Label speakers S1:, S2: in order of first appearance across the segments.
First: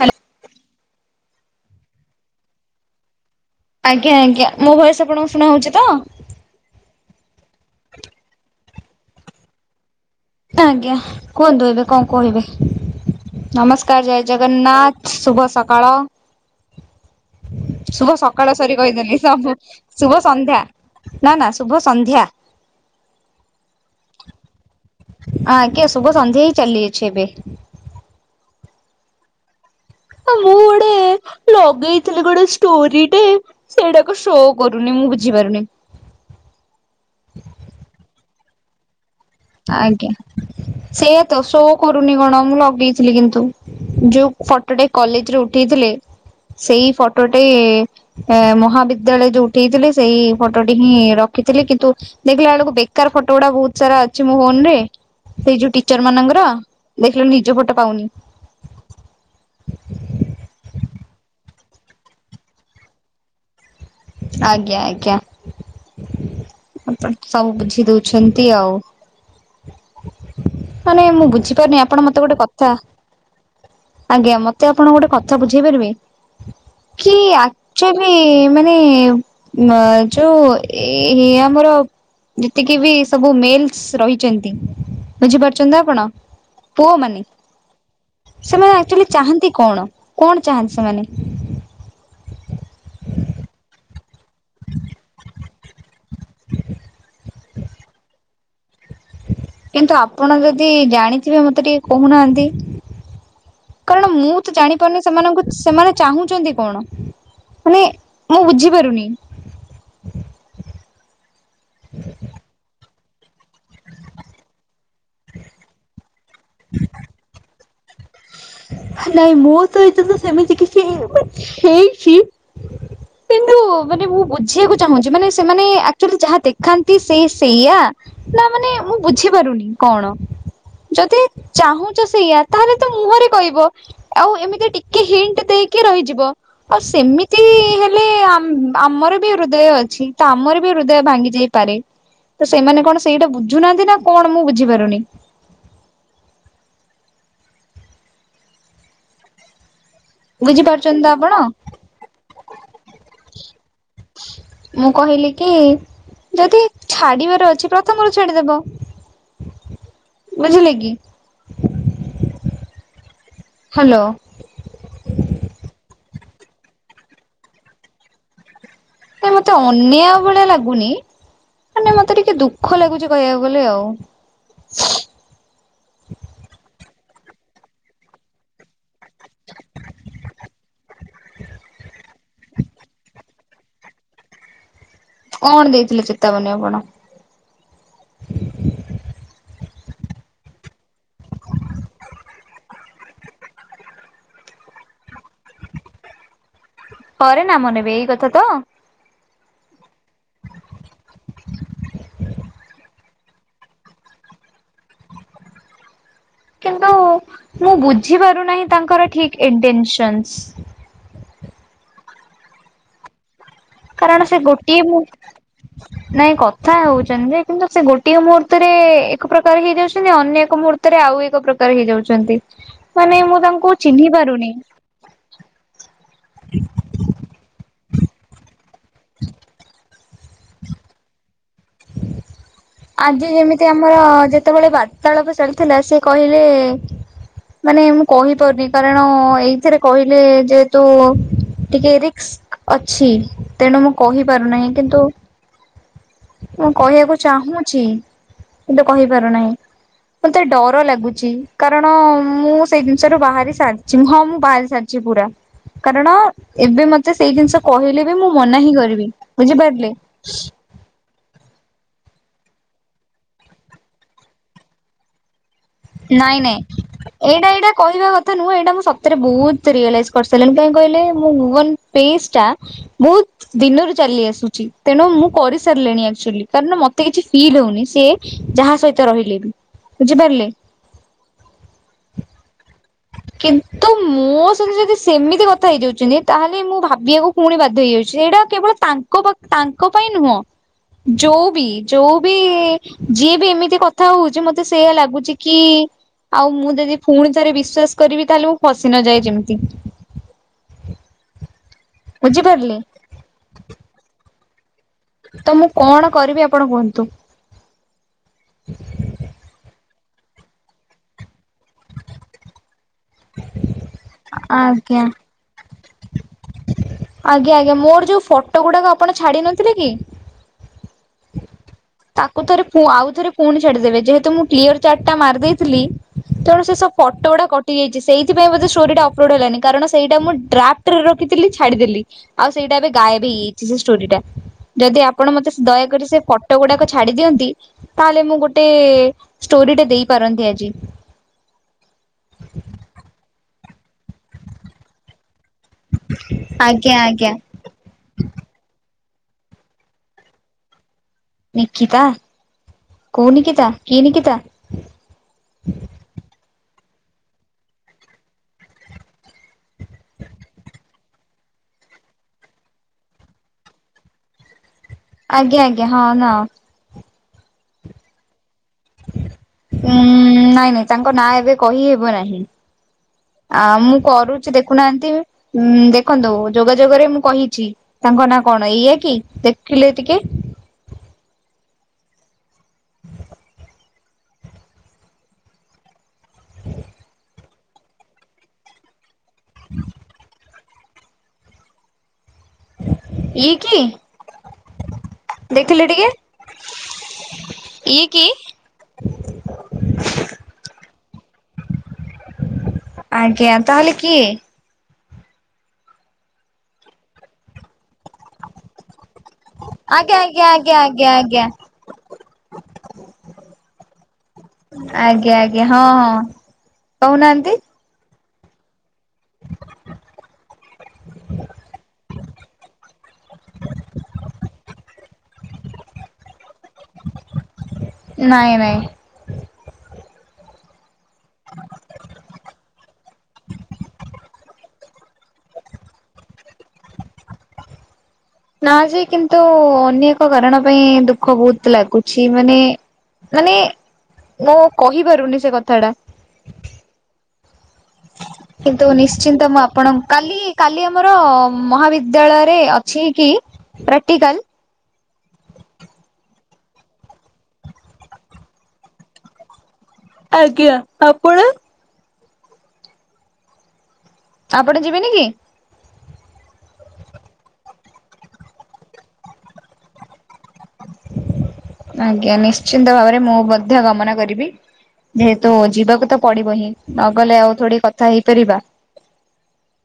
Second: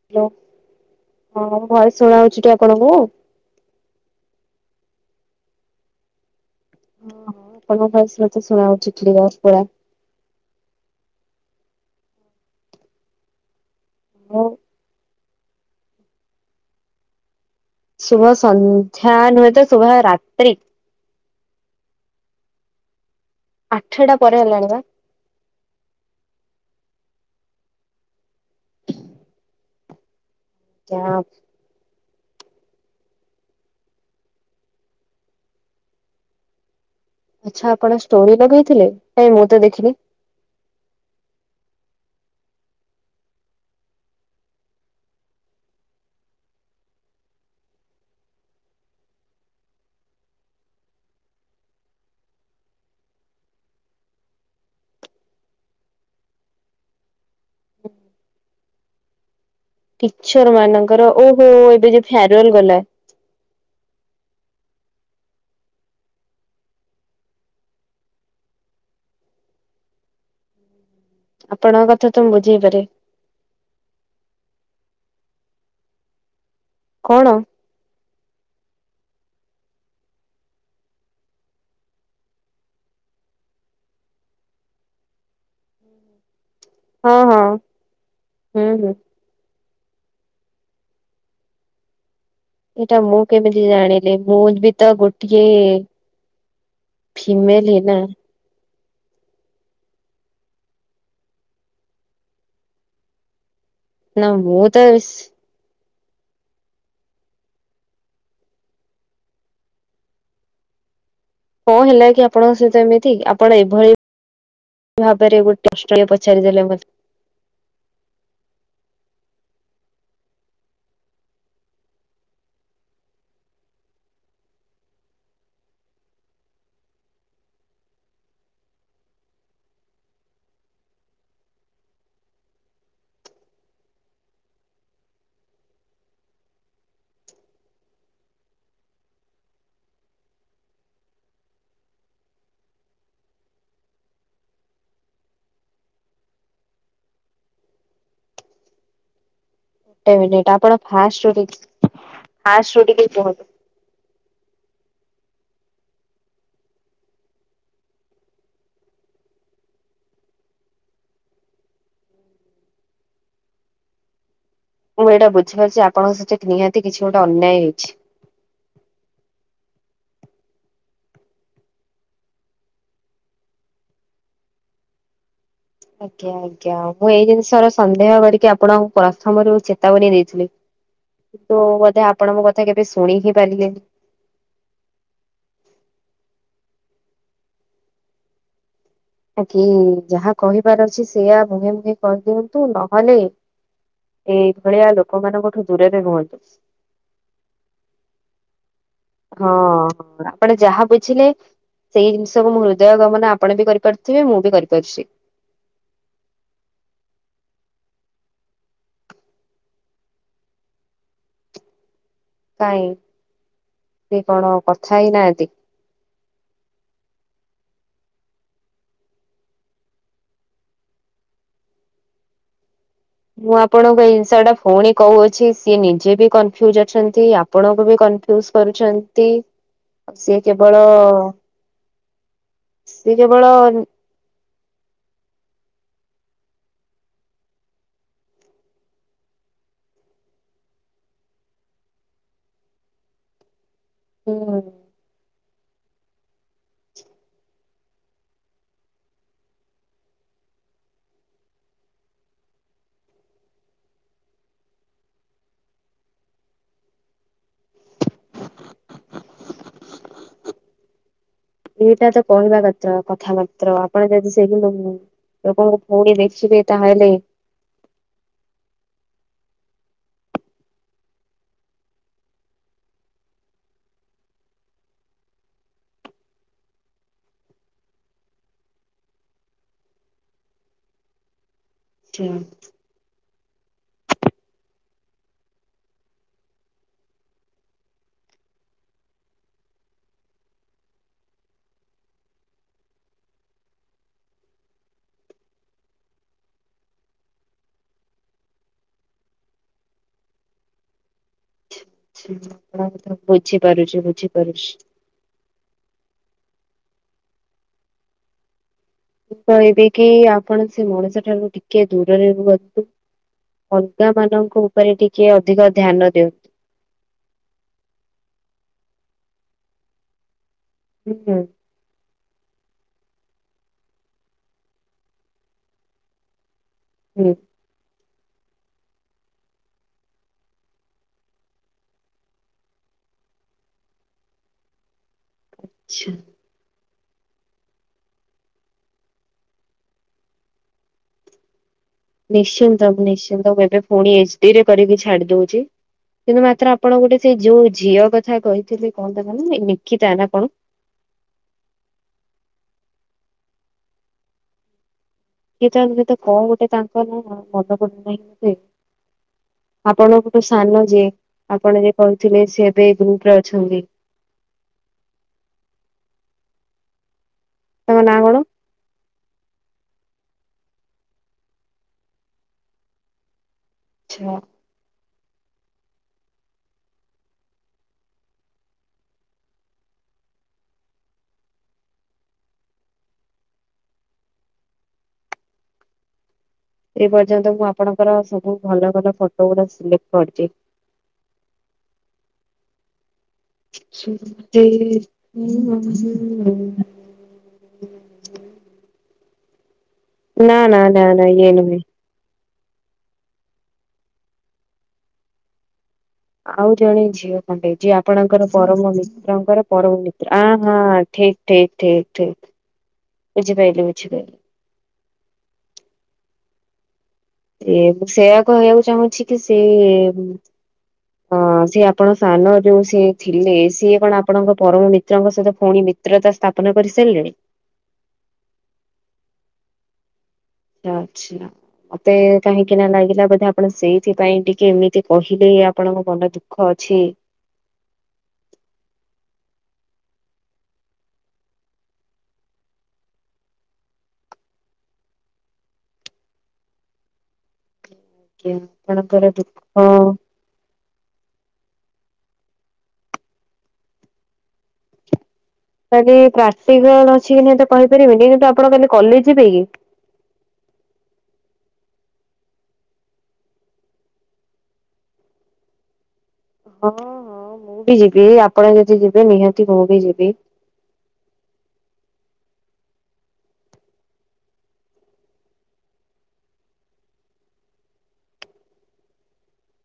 S1: Hello
S2: hello ହଁ voice ଶୁଣାଉଚି ତ ଆପଣଙ୍କୁ?
S1: ଆଜ୍ଞା ଆଜ୍ଞା ମୋ ଭଏସ୍‌ ଆପଣଙ୍କୁ ଶୁଣା ହୋଉଚି ତ?
S2: ଓଁ ହଁ ଆପଣଙ୍କ ଭଏସ୍‌ ମତେ ଶୁଣା ହଉଚି ପୁରା।
S1: ଆଜ୍ଞା କୁହନ୍ତୁ ଏବେ କଣ କହିବେ? ନମସ୍କାର ଜୟ
S2: ଆଉ
S1: ଜଗନ୍ନାଥ। ଶୁଭ ସକାଳ। ଶୁଭ ସକାଳ ସରି
S2: ସନ୍ଧ୍ୟା
S1: କହିଦେଲି
S2: ନୁହେଁ
S1: ସବୁ
S2: ତ
S1: ଶୁଭ
S2: ରାତ୍ରି।
S1: ସନ୍ଧ୍ୟା ନା ନା ଶୁଭ ସନ୍ଧ୍ୟା।
S2: ଆଠଟା ପରେ ହବବା।
S1: ଆଁ ଆଜ୍ଞା ଶୁଭ ସନ୍ଧ୍ୟା ହିଁ ଚାଲି ଅଛି ଏବେ। ହ ମୁଁ
S2: ହଁ।
S1: ଲଗେଇଥିଲେ ଗୋଟେ ଷ୍ଟୋରି ଟେ ସେଇଟାକ ଶୋ କରୁନି ମୁଁ ବୁଝିପାରୁନି।
S2: ଆଚ୍ଛା ଆପଣ ଷ୍ଟୋରି ଲଗେଇଥିଲେ? କାଇଁ ମୁଁ ତ ଦେଖିନି।
S1: ଆଜ୍ଞା ସେ ତ ଶୋ କରୁନି କଣ ମୁଁ ଲଗେଇଥିଲି କିନ୍ତୁ। ଯୋଉ ଫଟୋଟେ କଲେଜରେ ଉଠେଇଥିଲେ ସେଇ ଫଟୋଟେ ଏ ମହାବିଦ୍ୟାଳୟ ଯୋଉ ଉଠେଇଥିଲେ ସେଇ ଫଟୋଟି ହିଁ ରଖିଥିଲି କିନ୍ତୁ। ଦେଖିଲା ବେଳକୁ ବେକାର ଫଟୋ ଗୁଡା ବୋହୁତ ସାରା ମୋ ଫୋନ ରେ ସେଇ ଯୋଉ ଟିଚର ମାନଙ୍କର ଦେଖିଲେ ନିଜ ଫଟୋ ପାଉନି।
S2: ଟିଚର ମାନଙ୍କର ଓହୋ ଏବେ ଯୋ ଫୋରୱଲ ଗଲା।
S1: ଆଜ୍ଞା ଆଜ୍ଞା। ଆପଣ ସବୁ କିଛି ଦଉଛନ୍ତି ଆଉ ମାନେ ମୁଁ ବୁଝିପାରୁନି
S2: ଆପଣଙ୍କ
S1: ଆପଣ
S2: କଥା ତ
S1: ମତେ
S2: ମୁଁ
S1: ଗୋଟେ କଥା
S2: ବୁଝେଇପାରେ।
S1: ଆଜ୍ଞା ମତେ ଆପଣ ଗୋଟେ କଥା ବୁଝେଇ ପାରିବେ? କି
S2: କଣ
S1: ଆକଚୁଆଲି ମାନେ ଯୋଉ ଏ ଆମର ଯେତିକି ବି ସବୁ ମେଲ୍ସ ରହିଛନ୍ତି ବୁଝିପାରୁଛନ୍ତି ତ ଆପଣ?
S2: ହଁ
S1: ପୁଅମାନେ,
S2: ହଁ ହୁଁ
S1: ସେମାନେ
S2: ହୁଁ
S1: ଆକ୍ଚୁଆଲି ଚାହାନ୍ତି କଣ? କଣ ଚାହାନ୍ତି ସେମାନେ?
S2: ଏଇଟା ମୁଁ କେମିତି ଜାଣିଲି। ମୁଁ ବି ତ ଗୋଟିଏ ଫିମେଲ ହିଁ ନା।
S1: କିନ୍ତୁ ଆପଣ ଯଦି ଜାଣିଥିବେ ମତେ ଟିକେ କହୁନାହାନ୍ତି। କାରଣ ମୁଁ ତ ଜାଣିପାରୁନି ସେମାନଙ୍କୁ ସେମାନେ ଚାହୁଁଛନ୍ତି କଣ? ମାନେ ମୁଁ ବୁଝିପାରୁନି।
S2: କଣ ହେଲା କି ଆପଣଙ୍କ ସହିତ ଏମିତି? ଆପଣ ଏଭଳି ଭାବେରେ ଗୋଟେ [unintelligible] ପଚାରି ଦେଲେ ମ
S1: ନାଇଁ ମୋ ସହିତ ତ ସେମିତି କିଛି ହେଇଛି। କିନ୍ତୁ ମାନେ ମୁଁ ବୁଝିବାକୁ ଚାହୁଁଛି ମାନେ ସେମାନେ ଆକ୍ଚୁଆଲି ଯାହା ଦେଖାନ୍ତି ସେ ସେଇଆ ନା ମାନେ ମୁଁ ବୁଝିପାରୁନି କଣ? ଯଦି ଚାହୁଁଛ ସେଇଆ ତାହେଲେ ତ ମୁହଁରେ କହିବ। ଆଉ ଏମିତି ଟିକେ ହିଣ୍ଟ୍ ଦେଇକି ରହିଯିବ। ଆଉ ସେମିତି ହେଲେ ଆମ୍-ଆମର ବି ହୃଦୟ ଅଛି ତ ଆମର ବି ହୃଦୟ ଭାଙ୍ଗିଯାଇ ପାରେ। ତ ସେମାନେ କଣ ସେଇଟା ବୁଝୁନାହାନ୍ତି ନା କଣ ମୁଁ ବୁଝିପାରୁନି।
S2: ଗୋଟାଏ ମିନିଟ୍ ଆପଣ
S1: ବୁଝିପାରୁଛନ୍ତି ତ
S2: ଫାଷ୍ଟରୁ
S1: ଆପଣ
S2: ଟି ଫାଷ୍ଟରୁ ଟିକେ କୁହନ୍ତୁ।
S1: ମୁଁ କହିଲି କି ଯଦି ଛାଡିବାର ଅଛି ପ୍ରଥମରୁ ଛାଡିଦେବ। ବୁଝିଲେ କିି? ହାଲୋ।
S2: ମୁଁ ଏଇଟା ବୁଝିପାରୁଛି ଆପଣଙ୍କ ସହିତ ନିହାତି କିଛି ଗୋଟେ ଅନ୍ୟାୟ ହେଇଛି।
S1: ନାଇଁ ମତେ ଅନ୍ୟାୟ ଭଳିଆ ଲାଗୁନି। ମାନେ ମତେ ଟିକେ ଦୁଃଖ ଲାଗୁଛି କହିବାକୁ ଗଲେ ଆଉ।
S2: [unintelligible] ଆଜ୍ଞା ଆଜ୍ଞା ମୁଁ ଏଇ ଜିନିଷର ସନ୍ଦେହ କରିକି ଆପଣଙ୍କୁ ପ୍ରଥମରୁ ଚେତାବନୀ ଦେଇଥିଲି। କିନ୍ତୁ ବୋଧେ ଆପଣ ମୋ କଥା କେବେ ଶୁଣି ହିଁ ପାରିଲେନି।
S1: କଣ ଦେଇଥିଲେ ଚେତାବନୀ ଆପଣ?
S2: ଆ କି ଯାହା କହିବାର ଅଛି ସେଇଆ ମୁହେଁ ମୁହେଁ କରିଦିଅନ୍ତୁ ନହଲେ ଏଇଭଳିଆ ଲୋକମାନଙ୍କଠୁ ଦୂରରେ ରୁହନ୍ତୁ।
S1: ପରେ ନାମ ନେବେ ଏଇ କଥା ତ।
S2: ହଁ ଆପଣ ଯାହା ବୁଝିଲେ ସେଇ ଜିନିଷକୁୁ ମୁଁ ହୃଦୟ ଗମନ ଆପଣ ବି କରିପାରୁଥିବେ ମୁଁ ବି କରିପାରୁଛି।
S1: କିନ୍ତୁ ମୁଁ ବୁଝି ପାରୁନାହିଁ ତାଙ୍କର ଠିକ୍ ଇଣ୍ଟେନସନ୍ସ।
S2: କାଇଁ?
S1: କାରଣ ସେ
S2: କଣ
S1: ଗୋଟିଏ
S2: କଥା
S1: ମୁଁ
S2: ହେଇନାହାନ୍ତି?
S1: ନାଇଁ କଥା ହଉଛନ୍ତି ଯେ, କିନ୍ତୁ ସେ ଗୋଟିଏ ମୁହୂର୍ତ୍ତରେ ଏକ ପ୍ରକାର ହେଇଯାଉଛନ୍ତି ଅନ୍ୟ ଏକ ମୁହୂର୍ ର୍ତ୍ତରେ ଆଉ ଏକ ପ୍ରକାର ହେଇଯାଉଛନ୍ତି। ମାନେ ମୁଁ ତାଙ୍କୁ ଚିହ୍ନି ପାରୁନି।
S2: କହୁ ଅଛି ସିଏ ନିଜେ ବି କନଫ୍ୟୁଜ ଅଛନ୍ତି। ଆପଣଙ୍କୁ ବି କନଫ୍ୟୁଜ କରୁଛନ୍ତି। ସିଏ କେବଳ ସିଏ
S1: ଆଜି
S2: କେବଳ
S1: ଯେମିତି ଆମର ଯେତେବେଳେ ବାର୍ତ୍ତାଳାପ ଚାଲିଥିଲା ସେ କହିଲେ ମାନେ ମୁଁ କହିପାରୁନି କାରଣ ଏଇଥିରେ କହିଲେ ଯେହେତୁ ଟିକେ ରିକ୍ସ ଅଛି। ତେଣୁ ମୁଁ
S2: ହୁଁ
S1: କହିପାରୁନାହିଁ, କିନ୍ତୁ ମୁଁ କହିବାକୁ ଚାହୁଁ ଛି କିନ୍ତୁ କହିପାରୁନାହିଁ। ମତେ ଡର ଲାଗୁଛି କାରଣ ମୁଁ ସେଇ ଜିନିଷରୁ ବାହାରି ସାରିଛି। ହଁ ମୁଁ ବାହାରି ସାରି ଛି ପୁରା। କାରଣ ଏବେ ମତେ ସେଇ ଜିନିଷ କହିଲେ ବି ମୁଁ ମନା ହିଁ କରିବି ବୁଝିପାରିଲେ?
S2: ଏଇଟା ତ କହିବା [unintelligible] ତ୍ର କଥା ମାତ୍ର ଆପଣ ଯଦି ସେହି [unintelligible] ଲୋକଙ୍କୁ ପୁଣି
S1: ନାଇଁ ନାଇଁ
S2: ଦେଖିବେ ତାହେଲେ
S1: ଏଇଟା ଏଇଟା କହିବା କଥା ନୁହଁ ଏଇଟା ମୁଁ ସତେରେ ବହୁତ ରିଏଲାଇଜ କରିସାରିଲଣି। କାଇଁ କହିଲେ ମୁଁ ମୁଭ୍ ଅନ୍ ପେସଟା ବହୁତ୍ ଦିନରୁ ଚାଲି ଆସୁଛି। ତେଣୁ ମୁଁ କରି ସାରିଲିଣି, ଆକ୍ଚୁଆଲି କାରଣ ମତେ କିଛି ଫିଲ୍ ହଉନି ସିଏ। ଯାହା ସହିତ ରହିଲେ ବି ବୁଝିପାରିଲେ।
S2: ହା।
S1: କିନ୍ତୁ ମୋ ସହିଙ୍ଗ ଯଦି ସେମିତି କଥା ହେଇଯାଉଛନ୍ତି ତାହେଲେ ମୁଁ ଭାବିବାକୁ ପୁଣି ବାଧ୍ୟ ହେଇଯାଉଛି ସେଇଟା କେବଳ ତାଙ୍କ ତାଙ୍କ ପାଇଁ ନୁହଁ। ଯୋଉ ବି ଯୋଉ ବି ଯିଏ ବି ଏମିତି କଥା ହଉଛି ମତେ ସେ ଲାଗୁଛି, କି ଆଉ ମୁଁ ଯଦି ପୁଣି ଥରେ ବି ବିସ୍ଵାସ କରିବି ତାହେଲେ ମୁଁ ଫସି ନଯାଏ ଯେମିତି। ବୁଝିପାରିଲେ
S2: ବୁଝିପାରୁଛି ବୁଝିପାରୁଛି।
S1: ତ ମୁଁ କଣ କରିବି ଆପଣ କୁହନ୍ତୁ?
S2: ମୁ କ ଏବେ କି ଆପଣ ସେ ମଣିଷ ଠାରୁ ଟିକେ ଦୂରରେ ରୁହନ୍ତୁ। ଅଲଗା ମାନଙ୍କ ଉପରେ
S1: ଆଜ୍ଞା
S2: ଟିକେ ଅଧିକ ଧ୍ୟାନ ଦିଅନ୍ତୁ।
S1: ଆଜ୍ଞା ଆଜ୍ଞା। ମୋର ଯୋଉ ଫଟୋ ଗୁଡ଼ାକ ଆପଣ ଛାଡି ନଥିଲେ କି?
S2: ହୁଁ ହୁ
S1: ତାକୁ ଥରେ ଆଉ ଥରେ ପୁଣି ଛାଡିଦେବେ। ଯେହେତୁ ମୁଁ କ୍ଲିୟର ଚାର୍ଟ ଟା ମାରି ଦେଇଥିଲି ତେଣୁ ସେ ସବୁ। ଫଟୋ
S2: ହୁଁ
S1: ଗୁଡା କଟି। କଟିଯାଇଛି ସେଇଥିପାଇବେଧେ ଷ୍ଟୋରିଟା ଅପଲୋଡ ହେଲାନଣି। କାରଣ ସେଇଟ ମୁ ଡ୍ରାଫଟ ରେ ରଖଥିଲି ଛାଡ଼ିଦେଲି। ଆଉ ସେଇଟା ଏବେ ଗାଏବ ହେଇାଇଛି ସେ ଇସଟେରିଟା। ଯଦି ଆପଣ ମତେ ଦୟାକରି
S2: ଆଛା।
S1: ସେ। ପଫଟ ଗୁଡାକ ଛାଡି ଦିଅନ୍ତି। ତାହେଲେ ମୁଁ ଗୋଟେ ଷ୍ଟୋରିଟେ ଦେଇ ପାରନ୍ତି ଆଜି।
S2: ନିଶ୍ଚିନ୍ତ ମୁଁ ନିଶ୍ଚିନ୍ତ ମୁଁ ଏବେ ପୁଣି ଏଚ ଡିରେ କରିକି ଛାଡି ଦଉଛି। କିନ୍ତୁ ମାତ୍ର
S1: ଆଜ୍ଞା
S2: ଆପଣ ଗୋଟେ
S1: ଆଜ୍ଞା
S2: ସେଇ ଯୋଉ ଝିଅ କଥା କହିଥିଲେ କଣ ତା ନାମ ନିକିତା ନା କଣ।
S1: ନିକିତା କୋଉ ନିକିତା କିଏ ନିକିତା?
S2: କିଏ ତେ ତ କହ ଗୋଟେ ତାଙ୍କ ନା ମନେ ପଡୁ ନାହିଁ ମୁ ସେ। ଆପଣ ଗୋଟେ ସାନ ଯିଏ। ଆପଣ ଯ କହୁଥିଲେ ସେ ଏବେଇ ଗ୍ରୁପ ରେ ଅଛନ୍ତି।
S1: ଆଜ୍ଞା ଆଜ୍ଞା ହଁ ନା।
S2: ତମ ନାଁ କଣ?
S1: ଉଁ ନାଇଁ ନାଇଁ ତାଙ୍କ ନାଁ ଏବେ କହିହବ ନାହିଁ। ଆ ମୁଁ
S2: ଆଚ୍ଛା।
S1: କରୁଛି ଦେଖୁନାହାନ୍ତି ଉ ଦେଖନ୍ତୁ ଯୋଗାଯୋଗରେ ମୁଁ କହିଛି। ତାଙ୍କ ନାଁ କଣ ଏଇଆା କି ଦେଖିଲେ ଟିକେ? ହଁ
S2: ସେ ପର୍ଯ୍ୟନ୍ତ ମୁଁ ଆପଣଙ୍କର ସବୁ ଭଲ ଭଲ ଫଟୋ ଗୁଡା ସିଲେକ୍ଟ କରିଛି।
S1: ଏ [inaudible]
S2: ସୁ [inaudible]
S1: ଦେଖିଲେ ଟିକେ। ଇଏ କି [inaudible]
S2: ନା ନା ନା ନା ୟେ ନୁହେଁ।
S1: ଆଜ୍ଞା। ତାହେଲେ କିଏ?
S2: ଆଉ ଜଣେ ଝିଅ ଖଣ୍ଡେ। ଯିଏ ଆପଣଙ୍କର ପରମିତ୍ର। ତାଙ୍କର ପରମ
S1: ଆଜ୍ଞା
S2: ମିତ୍ର।
S1: ଆଜ୍ଞା
S2: ହଁ
S1: ଆଜ୍ଞା ଆଜ୍ଞା
S2: ଠିକ
S1: ଆଜ୍ଞା
S2: ଠିକ! ଠିକ ଠିକ। ବୁଝିପାରଲିି ବୁଝିପାରଲିି।
S1: ଆଜ୍ଞା ଆଜ୍ଞା। ହଁ ହଁ କହୁନାହାନ୍ତି।
S2: ସେଆ କହିବାକୁ ଚାହୁଁଛି କି ସେ-
S1: ହଁ [inaudible]
S2: ହଁ ସେି ଆପଣ ସାନ ଯୋଉ ସେ ଥିଲେ। ସିଏ କଣ ଆପଣଙ୍କ ପରମ ମିତ୍ରଙ୍କ ସହିତ ପୁଣି ମିତ୍ରତା ସ୍ଥାପନ କରିସାରିଲେ।
S1: ନାଇଁ ନାଇଁ।
S2: ଆଚ୍ଛା। ମତେ କାହିଁକି ନା ଲାଗିଲା, ବୋଧେ ଆପଣ ସେଇଥିପାଇଁ ଟିକେ ଏମିତି କହିଲେ ଆପଣଙ୍କ ମନ ଦୁଃଖ ଅଛି।
S1: ନା ଯେ କିନ୍ତୁ ଅନ୍ୟ ଏକ କାରଣ ପାଇଁ ଦୁଃଖ ବହୁତ ଲାଗୁଛି ମାନେ। ମାନେ ମୁଁ କହିପାରୁନି ସେ କଥାଟା।
S2: କି
S1: କିନ୍ତୁ
S2: ଆପଣଙ୍କର
S1: ନିଶ୍ଚିନ୍ତ
S2: ଦୁଃଖ
S1: ମୁଁ ଆପଣ କାଲି କାଲି ଆମର ମହାବିଦ୍ୟାଳୟରେ ଅଛି କି ପ୍ରାକ୍ଟିକାଲ
S2: କାଲି ପ୍ରାକ୍ଟିକାଲ ଅଛି କି ନିହାତି କହିପାରିବେନି କିନ୍ତୁ ଆପଣ କାଲି କଲେଜ ଯିବେ କି
S1: ଆଜ୍ଞା ଆପଣ? ଆପଣେ ଯିବେନି କି
S2: ହଁ ହଁ ମୁଁ ବି ଯିବି ଆପଣ ଯଦି ଯିବେ ନିହାତି ମୁଁ ବି ଯିବି
S1: ଆଜ୍ଞା! ନିଶ୍ଚିନ୍ତ ଭାବରେ ମୁଁ ମଧ୍ୟ ଗମନ କରିବି। ଯେହେତୁ ଯିବାକୁ ତ ପଡିବ ହିଁ ନଗଲେ ଆଉ ଥୋଡ଼ି କଥା ହେଇପାରିବା। [inaudible]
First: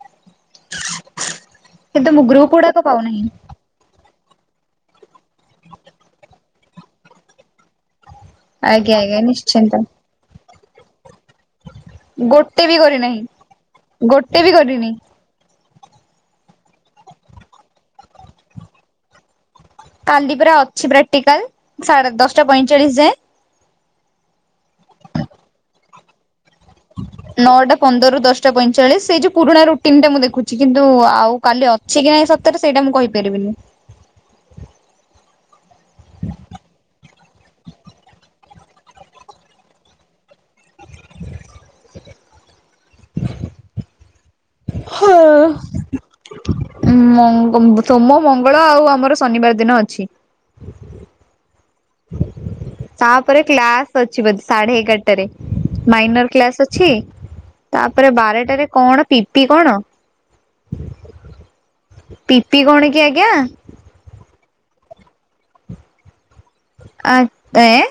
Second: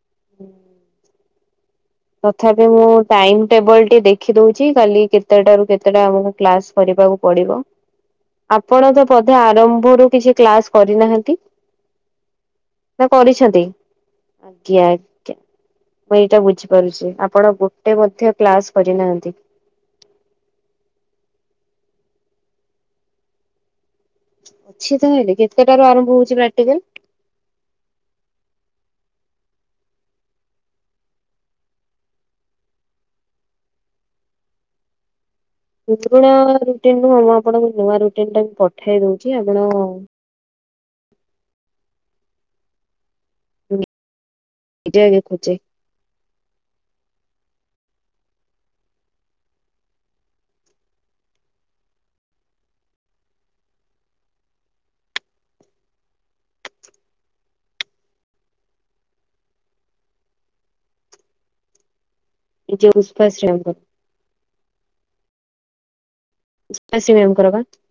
S1: କିନ୍ତୁ ମୁଁ ଗ୍ରୁପ
S2: ତଥାପି
S1: ଗୁଡାକ
S2: ମୁଁ
S1: ପାଉନାହିଁ
S2: ଟାଇମ ଟେବଲ ଟି ଦେଖି ଦଉଛି କାଲି କେତେଟା ରୁ କେତେଟା ଆମକୁ କ୍ଲାସ କରିବାକୁ ପଡିବ। ଆପଣ
S1: ଆଜ୍ଞା
S2: ତ
S1: ଆଜ୍ଞା
S2: ପଧେ
S1: ନିଶ୍ଚିନ୍ତ।
S2: ଆରମ୍ଭରୁ କିଛି କ୍ଲାସ କରିନାହାନ୍ତି।
S1: ଗୋଟେ ବି
S2: [inaudible] ନାଁ
S1: କରିନାହିଁ
S2: କରିଛନ୍ତି
S1: ଗୋଟେ ବି
S2: [inaudible] ଜ୍ଞା!
S1: କରିନି
S2: ମୁଁ ଏଇଟା ବୁଝିପାରୁଛି। ଆପଣ ଗୋଟେ ମଧ୍ୟ କ୍ଲାସ କରିନାହାନ୍ତି।
S1: କାଲି ପରା ଅଛି ପ୍ରାକ୍ଟିକାଲ ସାଢେ ଦଶଟା ପଇଁଚାଳିଶ ଯାଏଁ।
S2: ଛି ତାଁହେଲେ କେତେଟାରୁ ଆରମ୍ଭ ହଉଛି ପ୍ରାକ୍ଟିକାଲ
S1: ନଅଟା ପନ୍ଦରରୁ ଦଶଟା ପଇଁଚାଳିଶ ସେଇ ଯୋଉ ପୁରୁଣା ରୁଟିନ ଟା ମୁଁ ଦେଖୁଛି କିନ୍ତୁ ଆଉ କାଲି ଅ ସେ କିଆ ଇଁ ସତରେ ସେଇଟା ମୁଁ କହିପାରିବିନି
S2: ପୁରୁଣା ରୁଟିନ ମୁଁ ଆପଣଙ୍କୁ ନୂଆ ରୁଟିନ ଟା ପଠେଇ ଦଉଛି ଆପଣ
S1: [inaudible]
S2: ନିଜେ ଆଗେ ଖୋଜେ
S1: ହଁ ଉ ମଙ୍ଗ ସୋମ ମଙ୍ଗଳ ଆଉ ଆମର ଶନିବାର ଦିନ ଅଛି। [inaudible] ତାପରେ କ୍ଲାସ ଅଛି ବୋଧେ ସାଢେ ଏଗାରଟାରେ ମାଇନର କ୍ଲାସ ଅଛି ତାପରେ ବାରଟାରେ କଣ ପିପି କଣ? ପିପି
S2: ନିଜେ
S1: କଣ କି ଆଜ୍ଞା?
S2: ପୁଷ୍ପାଶ୍ରୀ ମ୍ୟାମଙ୍କର ପୁଷ୍ପାଶ୍ରୀ
S1: ଆ
S2: ମ୍ୟାମଙ୍କର ବା
S1: ଟା A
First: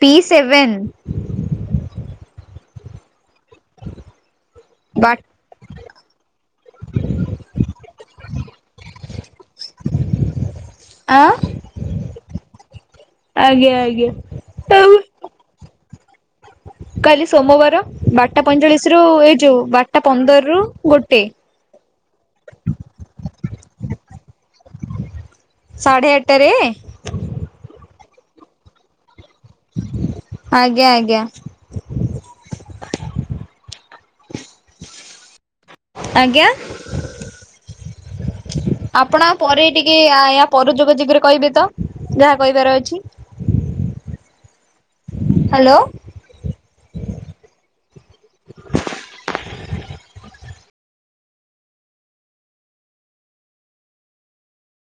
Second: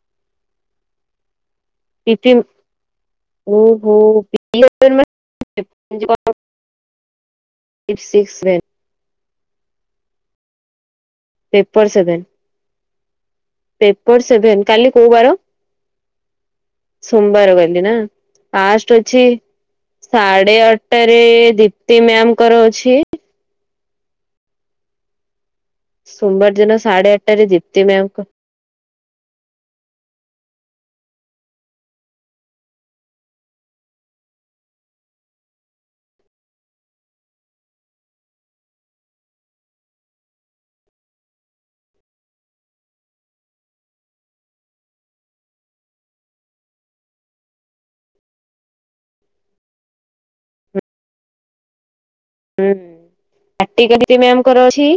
S1: P seven
S2: P T M ଓହୋ
S1: ବାଟ
S2: [unintelligible] ଏଇଟ୍ ସିକ୍ସ ଭେ [unintelligible]
S1: ଆଁ
S2: ପେପର୍ସ ଦେ।
S1: ଆଜ୍ଞା ଆଜ୍ଞା
S2: ପେପର ସେଭେନ୍।
S1: ଆଉ
S2: କାଲି କୋଉ ବାର?
S1: କାଲି
S2: ସୋମବାର ଗଲି ନା
S1: ବାରଟା ପଇଁଚାଳିଶ
S2: ଫାଷ୍ଟ
S1: ରୁ
S2: ଅଛି
S1: ଏଇ ଯୋଉ ବାରଟା ପନ୍ଦରରୁୁ
S2: ସାଢେ
S1: ଗୋଟେ।
S2: ଆଠଟା--ରେ ଦି ତି ମ୍ୟାମ୍ ଙ୍କର ଅଛି।
S1: ସାଢେ ଆଠଟାରେ
S2: ସୋମବାର ଦିନ ସାଢେ ଆଠଟାରେ ଦୀପ୍ତି ମ୍ୟାମ୍ ଙ୍କ
S1: ଆଜ୍ଞା! ଆଜ୍ଞା! ଆଜ୍ଞା! ଆପଣ ପରେ ଟିକେ ଆୟା ପର ଯୋଗ ଯଗରେ କହିବେ ତ ଯାହା କହିବାର ଅଛି। [inaudible] ହାଲୋ [inaudible]
S2: ହୁଁ [inaudible] ଆଟିକାଲି ଯେଉ ମେମ୍ ଙ୍କର ଅଛି।